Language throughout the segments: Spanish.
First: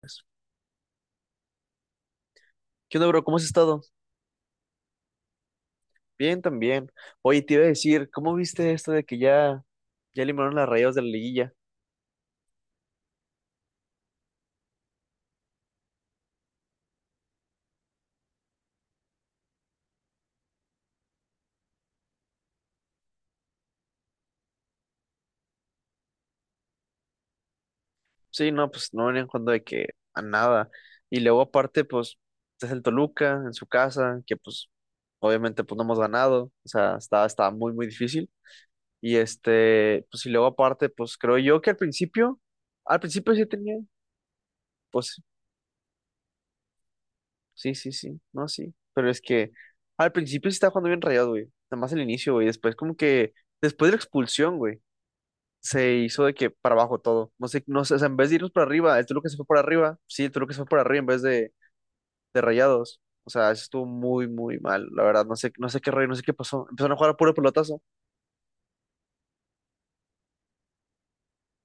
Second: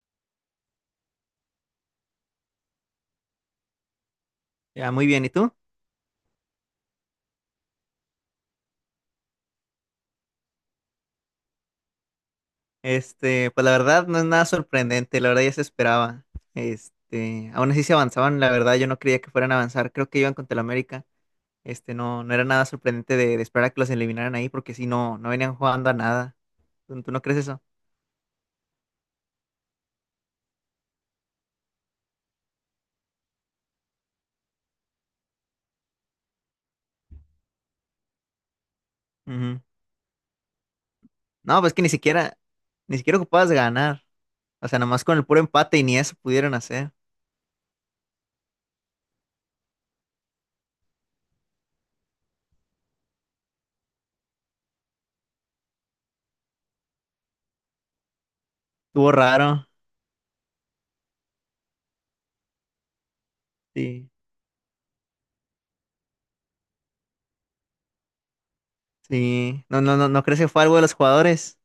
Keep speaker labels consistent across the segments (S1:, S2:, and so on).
S1: Pues, ¿qué onda, bro? ¿Cómo has estado?
S2: Ya, muy bien, ¿y tú?
S1: Bien, también. Oye, te iba a decir, ¿cómo viste esto de que ya eliminaron las Rayadas de la liguilla?
S2: Pues la verdad no es nada sorprendente, la verdad ya se esperaba. Aún así se avanzaban, la verdad yo no creía que fueran a avanzar, creo que iban contra el América. No, no era nada sorprendente de esperar a que los eliminaran ahí, porque si no, no venían jugando a nada. ¿Tú no crees eso?
S1: Sí, no, pues no venían jugando de que a nada. Y luego aparte, pues, es el Toluca en su casa, que pues obviamente pues no hemos ganado. O sea, estaba muy, muy difícil. Y
S2: Ujú.
S1: pues y luego aparte, pues creo
S2: No,
S1: yo que
S2: pues
S1: al
S2: que ni siquiera, ni siquiera
S1: principio sí
S2: ocupabas de
S1: tenía,
S2: ganar. O sea, nomás con
S1: pues
S2: el puro empate y ni eso pudieron hacer.
S1: sí, sí, sí, no, sí. Pero es que al principio sí estaba jugando bien rayado, güey. Nada más el inicio, güey. Después, como que después de la expulsión, güey, se hizo de que para abajo todo. No sé, no sé, o sea, en vez de irnos para arriba, el
S2: Estuvo
S1: Toluca se fue para
S2: raro.
S1: arriba. Sí, el Toluca se fue para arriba en vez de rayados. O sea, eso estuvo
S2: Sí,
S1: muy, muy mal, la verdad. No sé, no sé qué rayo no sé qué pasó. Empezaron a jugar a puro pelotazo.
S2: sí. No, no, no, ¿no crees que fue algo de los jugadores?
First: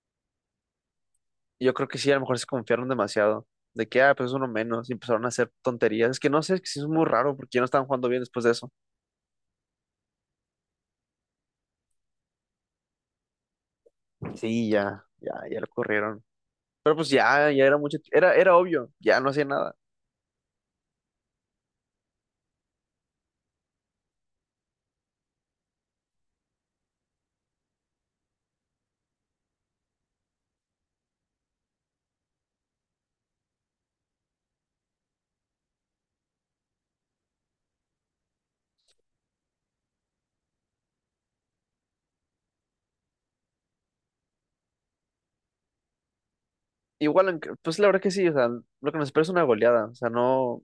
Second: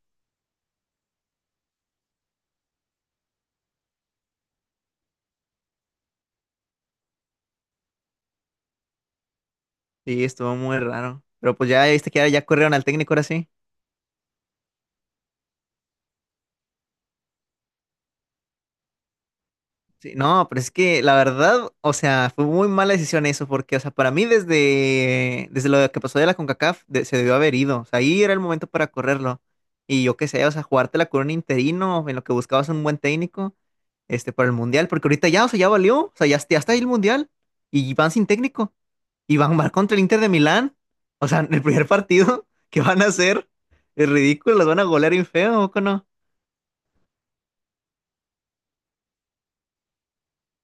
S1: Y yo creo que sí, a lo mejor se confiaron demasiado. De que, ah, pues es uno menos. Y empezaron a hacer tonterías. Es que no sé, es que sí es muy raro porque ya no estaban jugando bien después de eso.
S2: Sí, estuvo muy raro. Pero pues ya viste que ya corrieron al técnico ahora sí.
S1: Sí, ya lo corrieron. Pero pues ya, ya era mucho, era, era obvio, ya no hacía nada.
S2: Sí, no, pero es que la verdad, o sea, fue muy mala decisión eso, porque, o sea, para mí desde, desde lo que pasó de la CONCACAF se debió haber ido, o sea, ahí era el momento para correrlo. Y yo qué sé, o sea, jugártela con un interino en lo que buscabas un buen técnico, para el Mundial, porque ahorita ya, o sea, ya valió, o sea, ya está ahí el Mundial y van sin técnico y van a jugar contra el Inter de Milán, o sea, el primer partido que van a hacer es ridículo, los van a golear bien feo, ¿o no?
S1: Igual, en- pues la verdad que sí, o sea, lo que nos espera es una goleada, o sea, no,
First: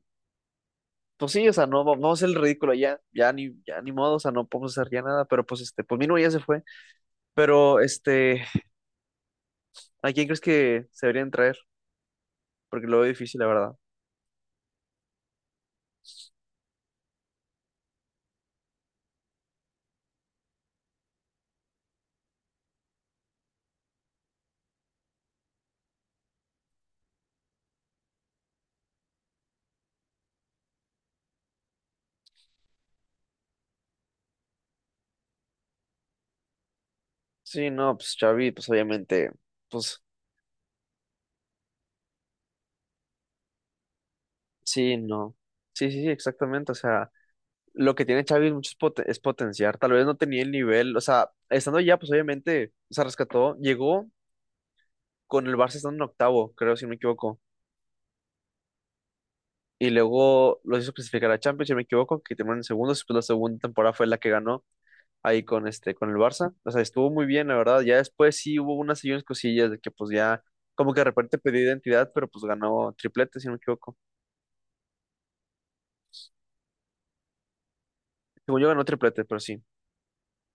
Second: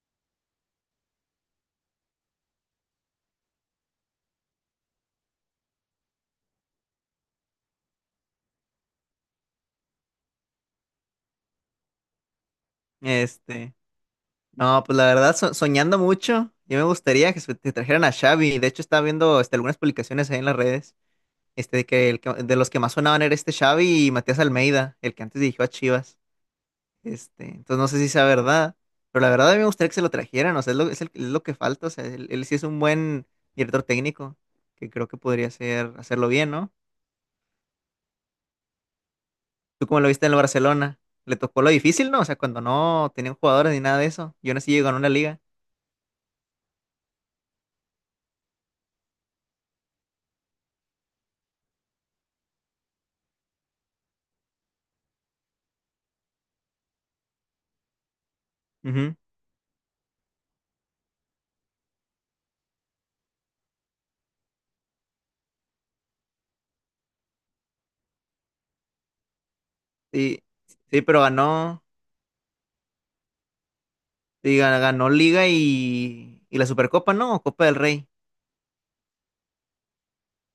S1: pues sí, o sea, no, va- vamos a hacer el ridículo ya, ya ni modo, o sea, no podemos hacer ya nada, pero pues pues Mino ya se fue, pero ¿a quién crees que se deberían traer? Porque lo veo difícil, la verdad.
S2: Este... No, pues la verdad, soñando mucho, yo me gustaría que te trajeran a Xavi. De hecho, estaba viendo algunas publicaciones ahí en las redes, de que, de los que más sonaban era este Xavi y Matías Almeida, el que antes dirigió a Chivas. Entonces no sé si sea verdad, pero la verdad a mí me gustaría que se lo trajeran, o sea, es lo que falta, o sea, él sí es un buen director técnico, que creo que podría hacerlo bien, ¿no?
S1: Sí, no, pues Xavi, pues obviamente,
S2: Tú como
S1: pues
S2: lo viste en el Barcelona, le tocó lo difícil, ¿no? O sea, cuando no tenían jugadores ni nada de eso, y aún así llegó a
S1: sí,
S2: una
S1: no,
S2: liga.
S1: sí, sí, sí, exactamente, o sea, lo que tiene Xavi es mucho es, poten- es potenciar, tal vez no tenía el nivel, o sea, estando ya, pues obviamente, o sea, rescató, llegó con el Barça estando en octavo, creo, si no me equivoco.
S2: Ujú.
S1: Y luego los hizo clasificar a Champions, si no me equivoco, que terminaron en segundos. Después la segunda temporada fue la que ganó ahí con con el Barça. O sea, estuvo muy bien, la verdad. Ya después sí hubo unas y unas cosillas de que pues
S2: Sí,
S1: ya como que
S2: sí,
S1: de
S2: pero
S1: repente perdió
S2: ganó.
S1: identidad, pero pues ganó triplete, si no me equivoco.
S2: Y ganó Liga y la Supercopa, ¿no? O Copa del Rey.
S1: Según yo ganó triplete, pero sí.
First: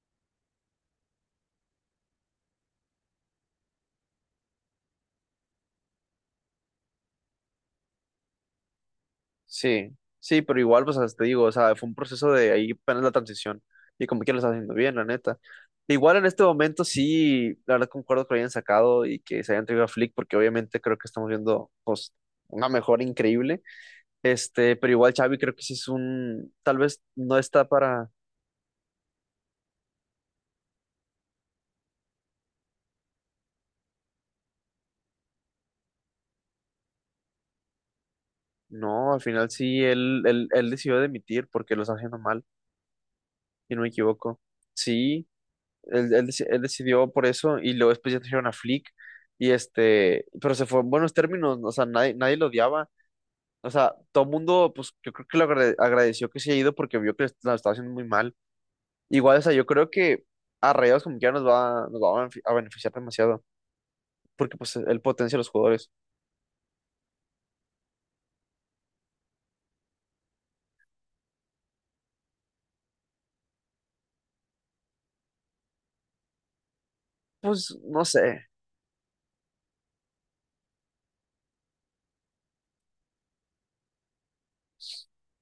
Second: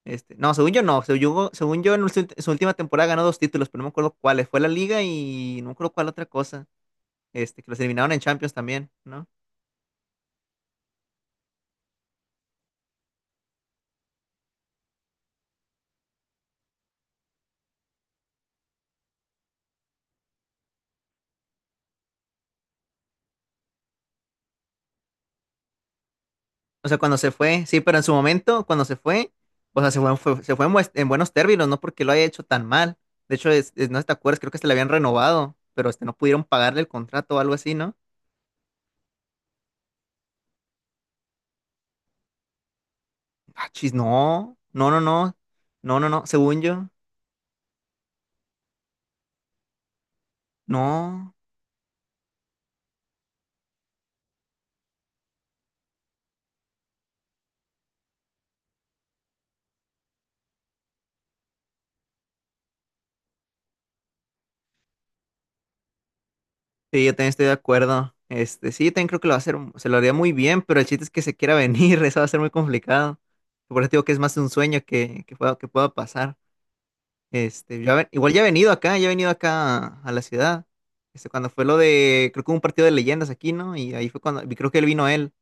S2: No, según yo no. Según yo, en su última temporada ganó dos títulos, pero no me acuerdo cuáles. Fue la Liga y no me acuerdo cuál otra cosa. Que los eliminaron en Champions también, ¿no?
S1: Sí, sí, pero igual, pues hasta te digo, o sea, fue un proceso de ahí apenas la transición y como que lo está haciendo bien, la neta. Igual en este momento sí, la verdad concuerdo que lo hayan sacado y que se hayan traído a Flick, porque obviamente creo que estamos viendo pues, una mejora increíble. Este, pero igual Xavi creo que sí es un, tal
S2: O sea,
S1: vez
S2: cuando se
S1: no
S2: fue,
S1: está
S2: sí, pero en
S1: para,
S2: su momento, cuando se fue, o sea, se fue, se fue en buenos términos, no porque lo haya hecho tan mal. De hecho, no sé si te acuerdas, creo que se le habían renovado, pero no pudieron pagarle el contrato o algo así, ¿no?
S1: no, al final sí, él decidió demitir porque lo está haciendo mal,
S2: Ah,
S1: y no me
S2: chis,
S1: equivoco.
S2: no, no, no,
S1: Sí,
S2: no, no, no,
S1: Él
S2: no,
S1: deci- él
S2: según yo,
S1: decidió por eso y luego después ya trajeron a Flick y pero se fue en buenos
S2: no.
S1: términos, o sea, nadie lo odiaba, o sea, todo el mundo, pues yo creo que lo agrade- agradeció que se haya ido porque vio que lo estaba haciendo muy mal. Igual, o sea, yo creo que a Rayados como que ya nos va a benef- a beneficiar demasiado porque pues él potencia a los jugadores.
S2: Sí, yo también estoy de acuerdo. Sí, yo también creo que lo va a hacer, se lo haría muy bien, pero el chiste es que se quiera venir, eso va a ser muy complicado. Por eso digo que es más un sueño que pueda pasar.
S1: Pues
S2: Este, yo
S1: no
S2: ha- igual ya he
S1: sé,
S2: venido acá, ya he venido acá a la ciudad. Cuando fue lo de, creo que hubo un partido de leyendas aquí, ¿no? Y ahí fue cuando, y creo que él vino él.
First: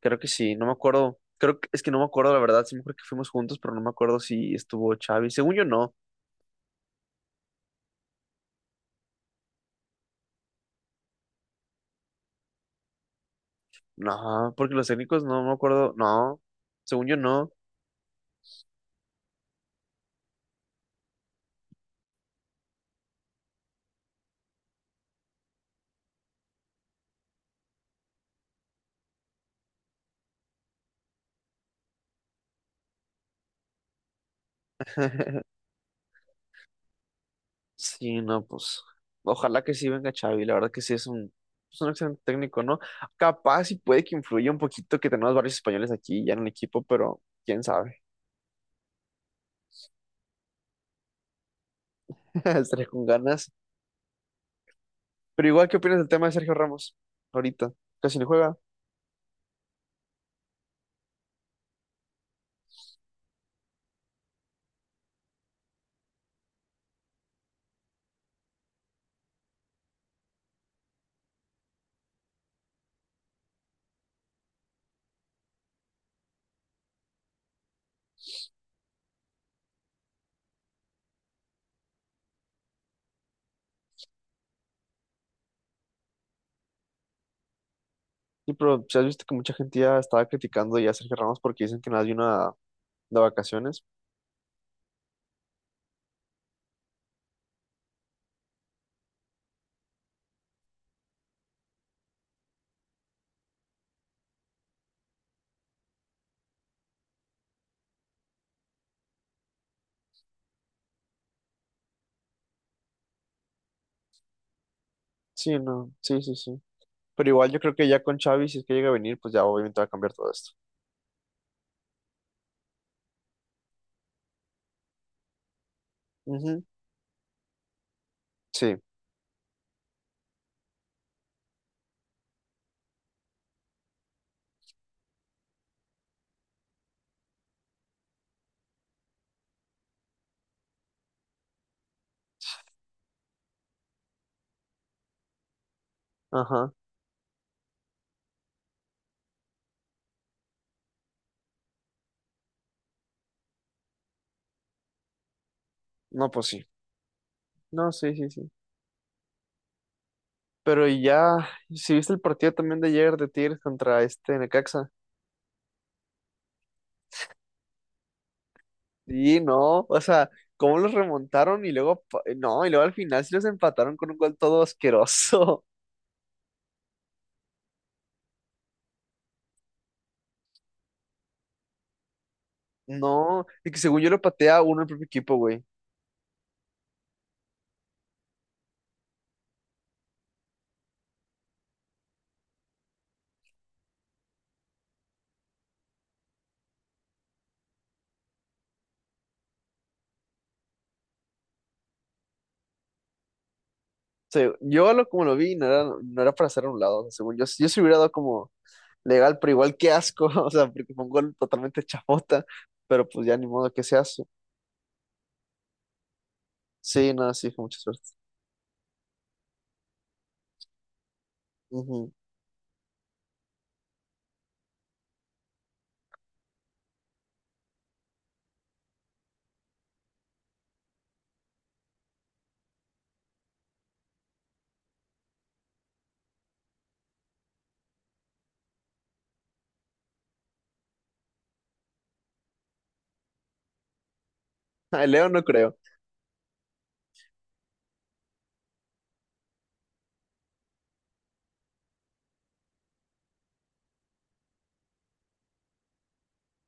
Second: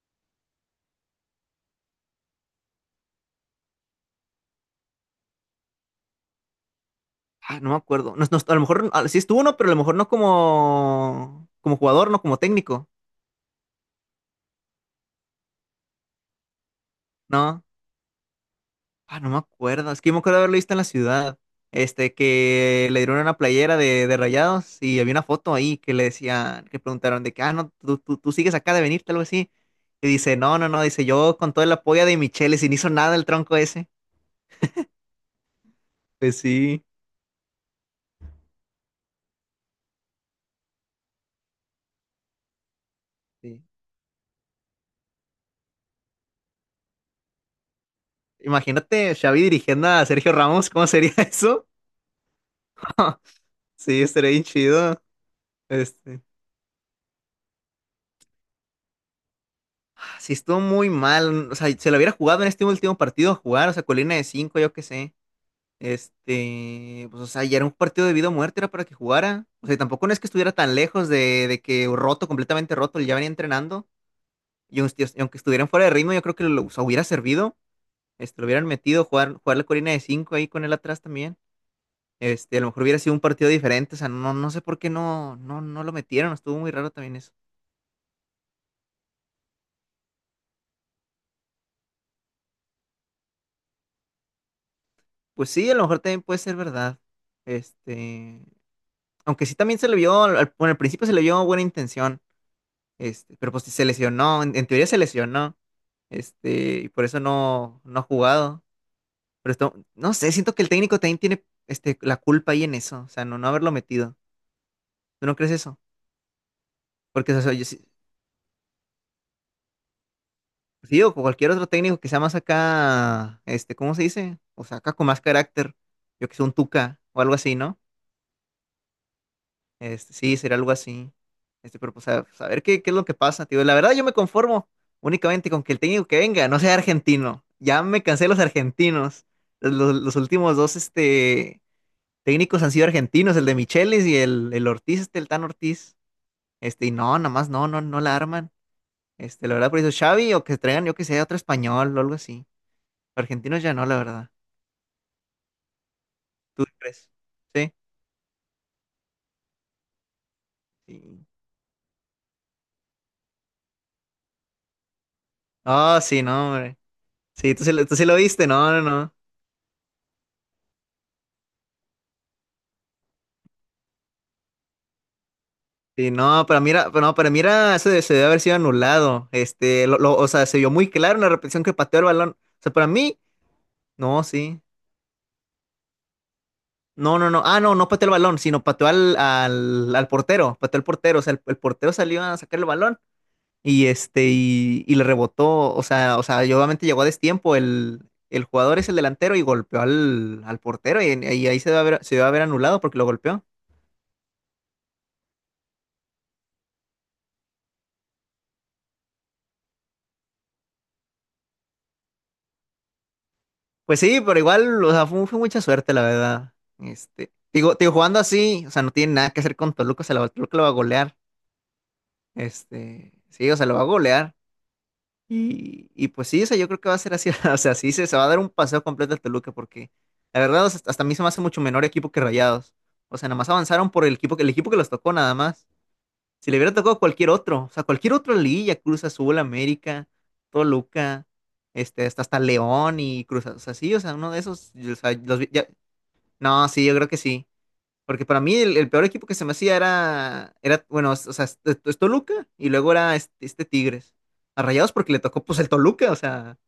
S1: creo que sí, no me acuerdo, creo que es que no me acuerdo la verdad, sí me acuerdo que fuimos juntos, pero no me acuerdo si estuvo Xavi, según yo no,
S2: Ah, no me acuerdo. No, no, a lo mejor sí estuvo, ¿no? Pero a lo mejor no como, como jugador, no como técnico,
S1: no, porque los técnicos no me acuerdo, no, según yo no.
S2: ¿no? Ah, no me acuerdo. Es que yo me acuerdo haberlo visto en la ciudad. Que le dieron una playera de Rayados y había una foto ahí que le decían, que preguntaron de que, no, tú sigues acá de venirte, algo así. Y dice, no, no, no, dice, yo con todo el apoyo de Michele, sin hizo nada el tronco ese. Pues sí.
S1: Sí, no, pues ojalá que sí venga Xavi, la verdad que sí es un excelente técnico, ¿no?
S2: Sí.
S1: Capaz y puede que influya un poquito que tenemos varios españoles aquí ya en el equipo, pero quién sabe,
S2: Imagínate Xavi dirigiendo a Sergio Ramos, ¿cómo sería eso?
S1: estaré con ganas.
S2: Sí, estaría bien chido.
S1: Pero igual, ¿qué opinas del
S2: Este.
S1: tema de Sergio Ramos ahorita? Casi no juega.
S2: Ah, sí, estuvo muy mal. O sea, se lo hubiera jugado en este último partido a jugar, o sea, colina de cinco, yo qué sé. Pues, o sea, ya era un partido de vida o muerte, era para que jugara. O sea, y tampoco no es que estuviera tan lejos de que roto, completamente roto, él ya venía entrenando. Y aunque estuvieran fuera de ritmo, yo creo que lo, o sea, hubiera servido. Lo hubieran metido, jugar la corina de 5 ahí con él atrás también. A lo mejor hubiera sido un partido diferente. O sea, no, no sé por qué no, no, no lo metieron. Estuvo muy raro también eso.
S1: Sí, pero si has visto que mucha gente ya estaba criticando ya a Sergio Ramos porque dicen que nada de una de vacaciones.
S2: Pues sí, a lo mejor también puede ser verdad. Este, aunque sí también se le vio, bueno, al principio se le vio buena intención. Pero pues se lesionó, en teoría se lesionó. Y por eso no, no ha jugado. Pero no sé, siento que el técnico también tiene la culpa ahí en eso. O sea, no, no haberlo metido. ¿Tú no crees
S1: Sí,
S2: eso?
S1: no, sí, sí, sí. Pero
S2: Porque, o
S1: igual
S2: sea,
S1: yo
S2: yo
S1: creo
S2: sí,
S1: que ya con Xavi, si es que llega a venir, pues ya obviamente va a cambiar todo esto.
S2: sí, o cualquier otro técnico que sea más acá, ¿cómo se dice? O sea, acá con más carácter. Yo que sé, un
S1: Ujú,
S2: Tuca o algo así, ¿no?
S1: sí,
S2: Sí, sería algo así. Pero pues a, saber qué es lo que pasa, tío. La verdad, yo me conformo únicamente con que el técnico que venga no sea argentino. Ya me cansé de los argentinos. Los últimos dos, este. Técnicos han sido argentinos, el de Michelis y el Ortiz, el Tan Ortiz.
S1: ajá.
S2: Y no, nada más no, no, no la arman. La verdad, por eso Xavi o que traigan, yo que sé, otro español o algo así. Argentinos ya no, la verdad.
S1: No, pues
S2: ¿Tú
S1: sí.
S2: qué crees? Sí.
S1: No, sí, sí, sí. Pero
S2: Sí.
S1: ya, si viste el partido también de ayer de Tigres contra Necaxa.
S2: Ah, sí, no, hombre. Sí, tú sí lo viste, no, no, no.
S1: Y no, o sea, cómo los remontaron y luego, pa- no, y luego al final sí los empataron con un gol todo asqueroso.
S2: Sí, no, para mí era, pero no, para mí era, se debe haber sido anulado. O sea, se vio muy claro en la repetición que pateó el balón. O sea, para mí,
S1: No, y que según yo lo
S2: no,
S1: patea
S2: sí.
S1: uno el propio equipo, güey. O
S2: No, no, no. Ah, no, no pateó el balón, sino pateó al portero. Pateó al portero. O sea, el portero salió a sacar el balón y le rebotó. O sea, y obviamente llegó a destiempo. El jugador es el delantero y golpeó al portero. Y ahí se va a ver, anulado porque lo golpeó.
S1: sea, yo lo, como lo vi, no era para hacer a un lado. O sea, según yo, yo se hubiera dado como legal, pero igual qué asco. O sea, porque fue un gol totalmente chafota. Pero pues ya ni modo que se
S2: Pues sí,
S1: hace.
S2: pero igual, o sea, fue mucha suerte, la verdad.
S1: Sí, nada,
S2: Este,
S1: sí, fue
S2: digo,
S1: mucha
S2: digo,
S1: suerte.
S2: jugando así, o sea, no tiene nada que hacer con Toluca, Toluca lo va a golear.
S1: Ujú.
S2: Sí, o sea, lo va a golear. Y pues sí, o sea, yo creo que va a ser así. O sea, sí, se va a dar un paseo completo al Toluca porque la verdad, o sea, hasta a mí se me hace mucho menor equipo que Rayados. O sea, nada más avanzaron por el equipo que los tocó, nada más. Si le hubiera tocado cualquier otro, o sea, cualquier otro Lilla, Cruz Azul, América, Toluca, hasta León y Cruz Azul. O sea, sí, o sea, uno de esos. Y, o
S1: A
S2: sea,
S1: Leo no creo.
S2: no, sí, yo creo que sí. Porque para mí el peor equipo que se me hacía era bueno, o sea, es Toluca y luego era este Tigres. A Rayados porque le tocó pues el Toluca, o sea,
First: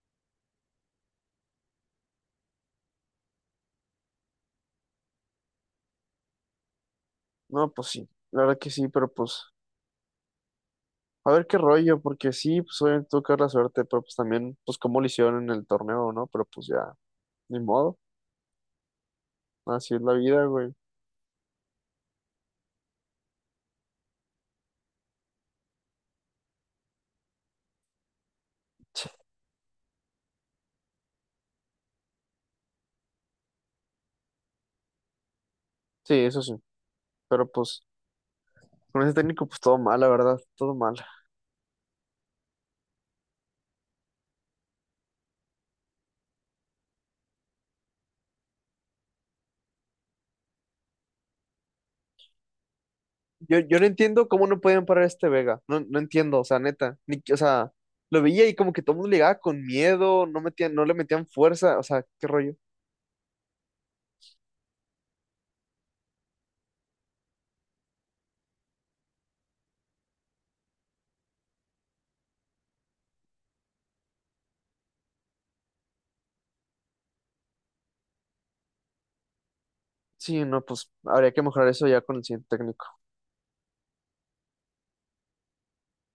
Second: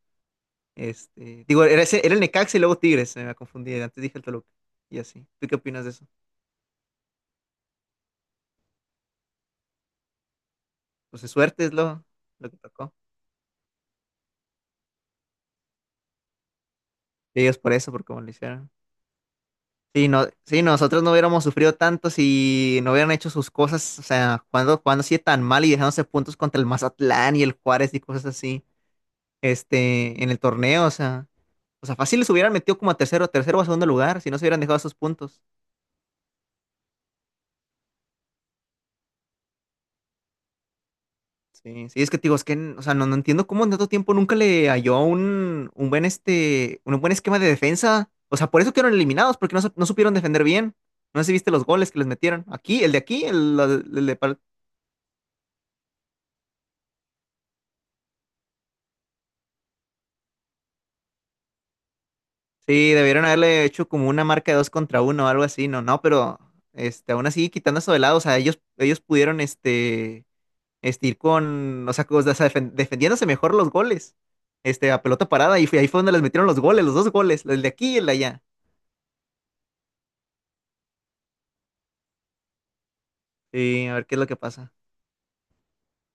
S2: digo, era el Necaxa y luego Tigres, se me confundí, antes dije el Toluca y así. ¿Tú qué opinas de eso?
S1: No, pues sí, la verdad que sí, pero pues.
S2: Pues de
S1: A ver qué
S2: suerte es
S1: rollo,
S2: lo,
S1: porque
S2: lo que
S1: sí, pues
S2: tocó.
S1: obviamente tuvo que haber la suerte, pero pues también, pues cómo lo hicieron en el torneo, ¿no? Pero pues ya,
S2: Y ellos
S1: ni
S2: por eso,
S1: modo,
S2: por cómo lo hicieron.
S1: así es
S2: Sí,
S1: la
S2: no,
S1: vida,
S2: sí,
S1: güey.
S2: nosotros no hubiéramos sufrido tanto si no hubieran hecho sus cosas, o sea, cuando, cuando sí tan mal y dejándose puntos contra el Mazatlán y el Juárez y cosas así, en el torneo, o sea. O sea, fácil les hubieran metido como a tercero o a segundo lugar, si no se hubieran dejado esos puntos.
S1: Sí, eso sí, pero pues con ese técnico, pues todo mal, la verdad, todo mal.
S2: Sí, sí, es que te digo, o sea, no, no entiendo cómo en tanto tiempo nunca le halló un buen esquema de defensa. O sea, por eso quedaron eliminados, porque no, no supieron defender bien. No sé si viste los goles que les metieron. Aquí, el de aquí,
S1: Yo, yo no
S2: el de
S1: entiendo
S2: Pal-
S1: cómo no pueden parar a este Vega, no, no entiendo, o sea, neta, ni, que- o sea, lo veía y como que todo el mundo le llegaba con miedo, no metían, no le metían fuerza, o sea, qué rollo.
S2: Sí, debieron haberle hecho como una marca de dos contra uno o algo así, no, no, pero aún así, quitando eso de lado, o sea, ellos pudieron, ir con, o sea, defendiéndose mejor los goles, a pelota parada, y ahí fue donde les metieron los goles, los dos goles, el de aquí y el de allá.
S1: Sí, no, pues habría que mejorar eso ya con el siguiente técnico.
S2: Sí, a ver qué es lo que pasa.